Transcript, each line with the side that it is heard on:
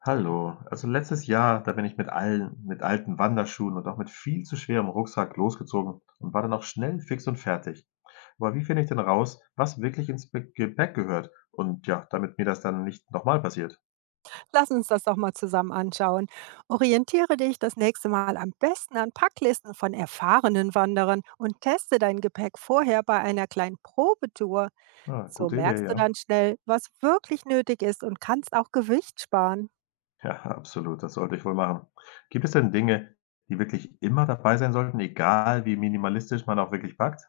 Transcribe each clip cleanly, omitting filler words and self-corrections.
left: Hallo. Also letztes Jahr, da bin ich mit alten Wanderschuhen und auch mit viel zu schwerem Rucksack losgezogen und war dann auch schnell fix und fertig. Aber wie finde ich denn raus, was wirklich ins Gepäck gehört? Und ja, damit mir das dann nicht nochmal passiert.
right: Lass uns das doch mal zusammen anschauen. Orientiere dich das nächste Mal am besten an Packlisten von erfahrenen Wanderern und teste dein Gepäck vorher bei einer kleinen Probetour.
left: Ah,
right: So
left: gute Idee,
right: merkst du
left: ja.
right: dann schnell, was wirklich nötig ist und kannst auch Gewicht sparen.
left: Ja, absolut. Das sollte ich wohl machen. Gibt es denn Dinge, die wirklich immer dabei sein sollten, egal wie minimalistisch man auch wirklich packt?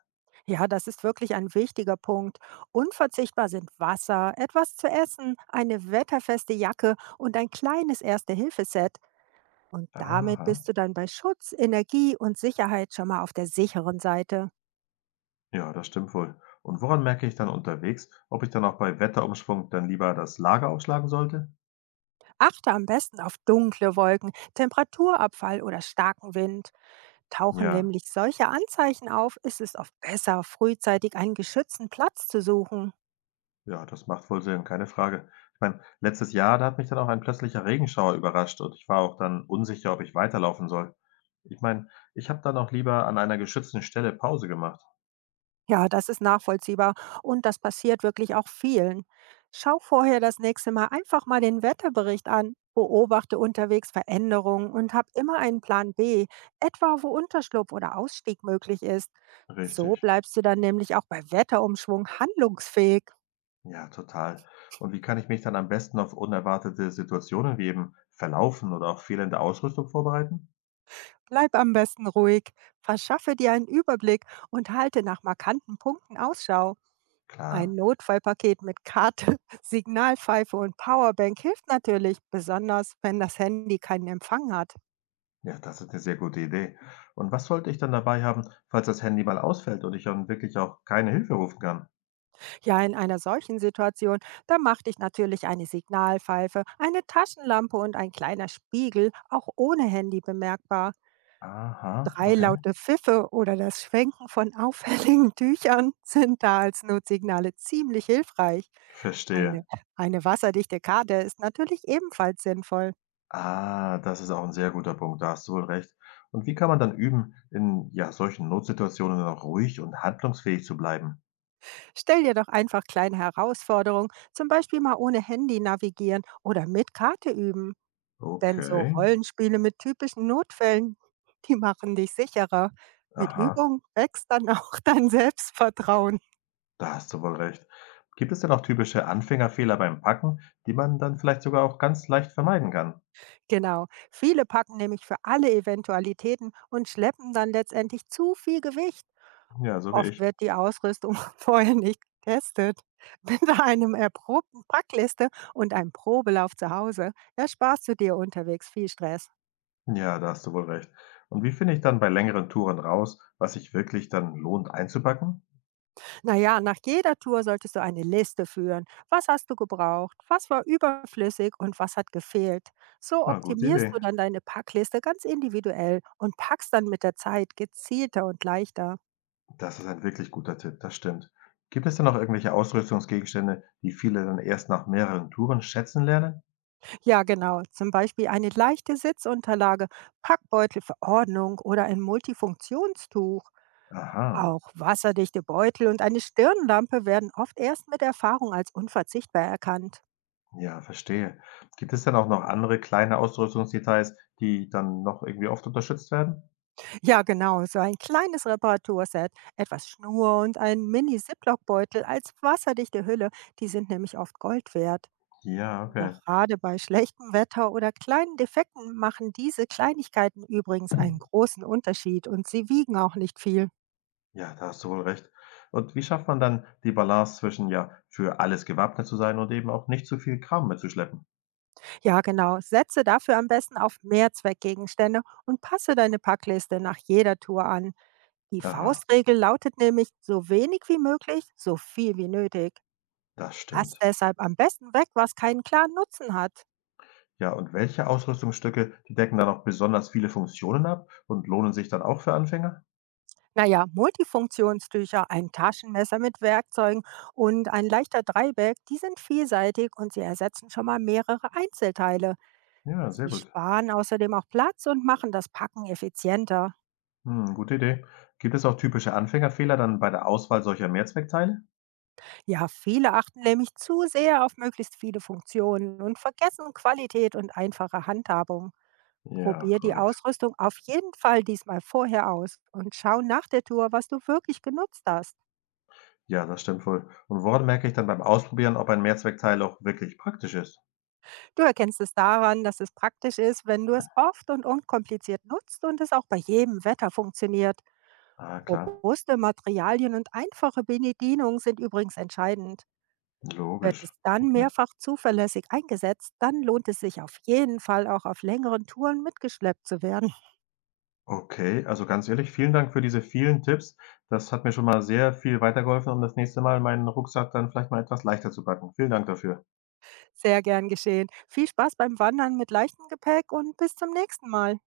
right: Ja, das ist wirklich ein wichtiger Punkt. Unverzichtbar sind Wasser, etwas zu essen, eine wetterfeste Jacke und ein kleines Erste-Hilfe-Set. Und damit
left: Aha.
right: bist du dann bei Schutz, Energie und Sicherheit schon mal auf der sicheren Seite.
left: Ja, das stimmt wohl. Und woran merke ich dann unterwegs, ob ich dann auch bei Wetterumschwung dann lieber das Lager aufschlagen sollte?
right: Achte am besten auf dunkle Wolken, Temperaturabfall oder starken Wind. Tauchen
left: Ja,
right: nämlich solche Anzeichen auf, ist es oft besser, frühzeitig einen geschützten Platz zu suchen.
left: ja, das macht wohl Sinn, keine Frage. Ich meine, letztes Jahr, da hat mich dann auch ein plötzlicher Regenschauer überrascht und ich war auch dann unsicher, ob ich weiterlaufen soll. Ich meine, ich habe dann auch lieber an einer geschützten Stelle Pause gemacht.
right: Ja, das ist nachvollziehbar und das passiert wirklich auch vielen. Schau vorher das nächste Mal einfach mal den Wetterbericht an, beobachte unterwegs Veränderungen und hab immer einen Plan B, etwa wo Unterschlupf oder Ausstieg möglich ist. So
left: Richtig.
right: bleibst du dann nämlich auch bei Wetterumschwung handlungsfähig.
left: Ja, total. Und wie kann ich mich dann am besten auf unerwartete Situationen wie eben Verlaufen oder auch fehlende Ausrüstung vorbereiten?
right: Bleib am besten ruhig, verschaffe dir einen Überblick und halte nach markanten Punkten Ausschau. Ein
left: Klar.
right: Notfallpaket mit Karte, Signalpfeife und Powerbank hilft natürlich, besonders wenn das Handy keinen Empfang hat.
left: Ja, das ist eine sehr gute Idee. Und was sollte ich dann dabei haben, falls das Handy mal ausfällt und ich dann wirklich auch keine Hilfe rufen kann?
right: Ja, in einer solchen Situation, da macht dich natürlich eine Signalpfeife, eine Taschenlampe und ein kleiner Spiegel auch ohne Handy bemerkbar.
left: Aha,
right: 3
left: okay.
right: laute Pfiffe oder das Schwenken von auffälligen Tüchern sind da als Notsignale ziemlich hilfreich. Eine,
left: Verstehe.
right: eine wasserdichte Karte ist natürlich ebenfalls sinnvoll.
left: Ah, das ist auch ein sehr guter Punkt, da hast du wohl recht. Und wie kann man dann üben, in, ja, solchen Notsituationen dann auch ruhig und handlungsfähig zu bleiben?
right: Stell dir doch einfach kleine Herausforderungen, zum Beispiel mal ohne Handy navigieren oder mit Karte üben. Denn so
left: Okay,
right: Rollenspiele mit typischen Notfällen, die machen dich sicherer. Mit
left: aha,
right: Übung wächst dann auch dein Selbstvertrauen.
left: da hast du wohl recht. Gibt es denn auch typische Anfängerfehler beim Packen, die man dann vielleicht sogar auch ganz leicht vermeiden kann?
right: Genau. Viele packen nämlich für alle Eventualitäten und schleppen dann letztendlich zu viel Gewicht.
left: Ja, so wie
right: Oft
left: ich.
right: wird die Ausrüstung vorher nicht getestet. Mit einem erprobten Packliste und einem Probelauf zu Hause ersparst du dir unterwegs viel Stress.
left: Ja, da hast du wohl recht. Und wie finde ich dann bei längeren Touren raus, was sich wirklich dann lohnt einzupacken?
right: Naja, nach jeder Tour solltest du eine Liste führen. Was hast du gebraucht? Was war überflüssig und was hat gefehlt? So
left: Ah, gute
right: optimierst
left: Idee.
right: du dann deine Packliste ganz individuell und packst dann mit der Zeit gezielter und leichter.
left: Das ist ein wirklich guter Tipp, das stimmt. Gibt es denn noch irgendwelche Ausrüstungsgegenstände, die viele dann erst nach mehreren Touren schätzen lernen?
right: Ja, genau. Zum Beispiel eine leichte Sitzunterlage, Packbeutel für Ordnung oder ein Multifunktionstuch.
left: Aha,
right: Auch wasserdichte Beutel und eine Stirnlampe werden oft erst mit Erfahrung als unverzichtbar erkannt.
left: ja, verstehe. Gibt es denn auch noch andere kleine Ausrüstungsdetails, die dann noch irgendwie oft unterstützt werden?
right: Ja, genau, so ein kleines Reparaturset, etwas Schnur und ein Mini-Ziploc-Beutel als wasserdichte Hülle, die sind nämlich oft Gold wert.
left: Ja, okay.
right: Gerade bei schlechtem Wetter oder kleinen Defekten machen diese Kleinigkeiten übrigens einen großen Unterschied und sie wiegen auch nicht viel.
left: Ja, da hast du wohl recht. Und wie schafft man dann die Balance zwischen, ja, für alles gewappnet zu sein und eben auch nicht zu viel Kram mitzuschleppen?
right: Ja, genau. Setze dafür am besten auf Mehrzweckgegenstände und passe deine Packliste nach jeder Tour an. Die
left: Aha,
right: Faustregel lautet nämlich so wenig wie möglich, so viel wie nötig.
left: das
right: Lass
left: stimmt.
right: deshalb am besten weg, was keinen klaren Nutzen hat.
left: Ja, und welche Ausrüstungsstücke, die decken dann auch besonders viele Funktionen ab und lohnen sich dann auch für Anfänger?
right: Naja, Multifunktionstücher, ein Taschenmesser mit Werkzeugen und ein leichter Dreiberg, die sind vielseitig und sie ersetzen schon mal mehrere Einzelteile.
left: Ja, sehr
right: Sie
left: gut.
right: sparen außerdem auch Platz und machen das Packen effizienter.
left: Hm, gute Idee. Gibt es auch typische Anfängerfehler dann bei der Auswahl solcher Mehrzweckteile?
right: Ja, viele achten nämlich zu sehr auf möglichst viele Funktionen und vergessen Qualität und einfache Handhabung.
left: Ja,
right: Probier die
left: korrekt.
right: Ausrüstung auf jeden Fall diesmal vorher aus und schau nach der Tour, was du wirklich genutzt hast.
left: Ja, das stimmt wohl. Und woran merke ich dann beim Ausprobieren, ob ein Mehrzweckteil auch wirklich praktisch ist?
right: Du erkennst es daran, dass es praktisch ist, wenn du es oft und unkompliziert nutzt und es auch bei jedem Wetter funktioniert.
left: Ah, klar.
right: Robuste Materialien und einfache Bedienung sind übrigens entscheidend. Wird es
left: Logisch.
right: dann
left: Okay.
right: mehrfach zuverlässig eingesetzt, dann lohnt es sich auf jeden Fall auch auf längeren Touren mitgeschleppt zu werden.
left: Okay, also ganz ehrlich, vielen Dank für diese vielen Tipps. Das hat mir schon mal sehr viel weitergeholfen, um das nächste Mal meinen Rucksack dann vielleicht mal etwas leichter zu packen. Vielen Dank dafür.
right: Sehr gern geschehen. Viel Spaß beim Wandern mit leichtem Gepäck und bis zum nächsten Mal.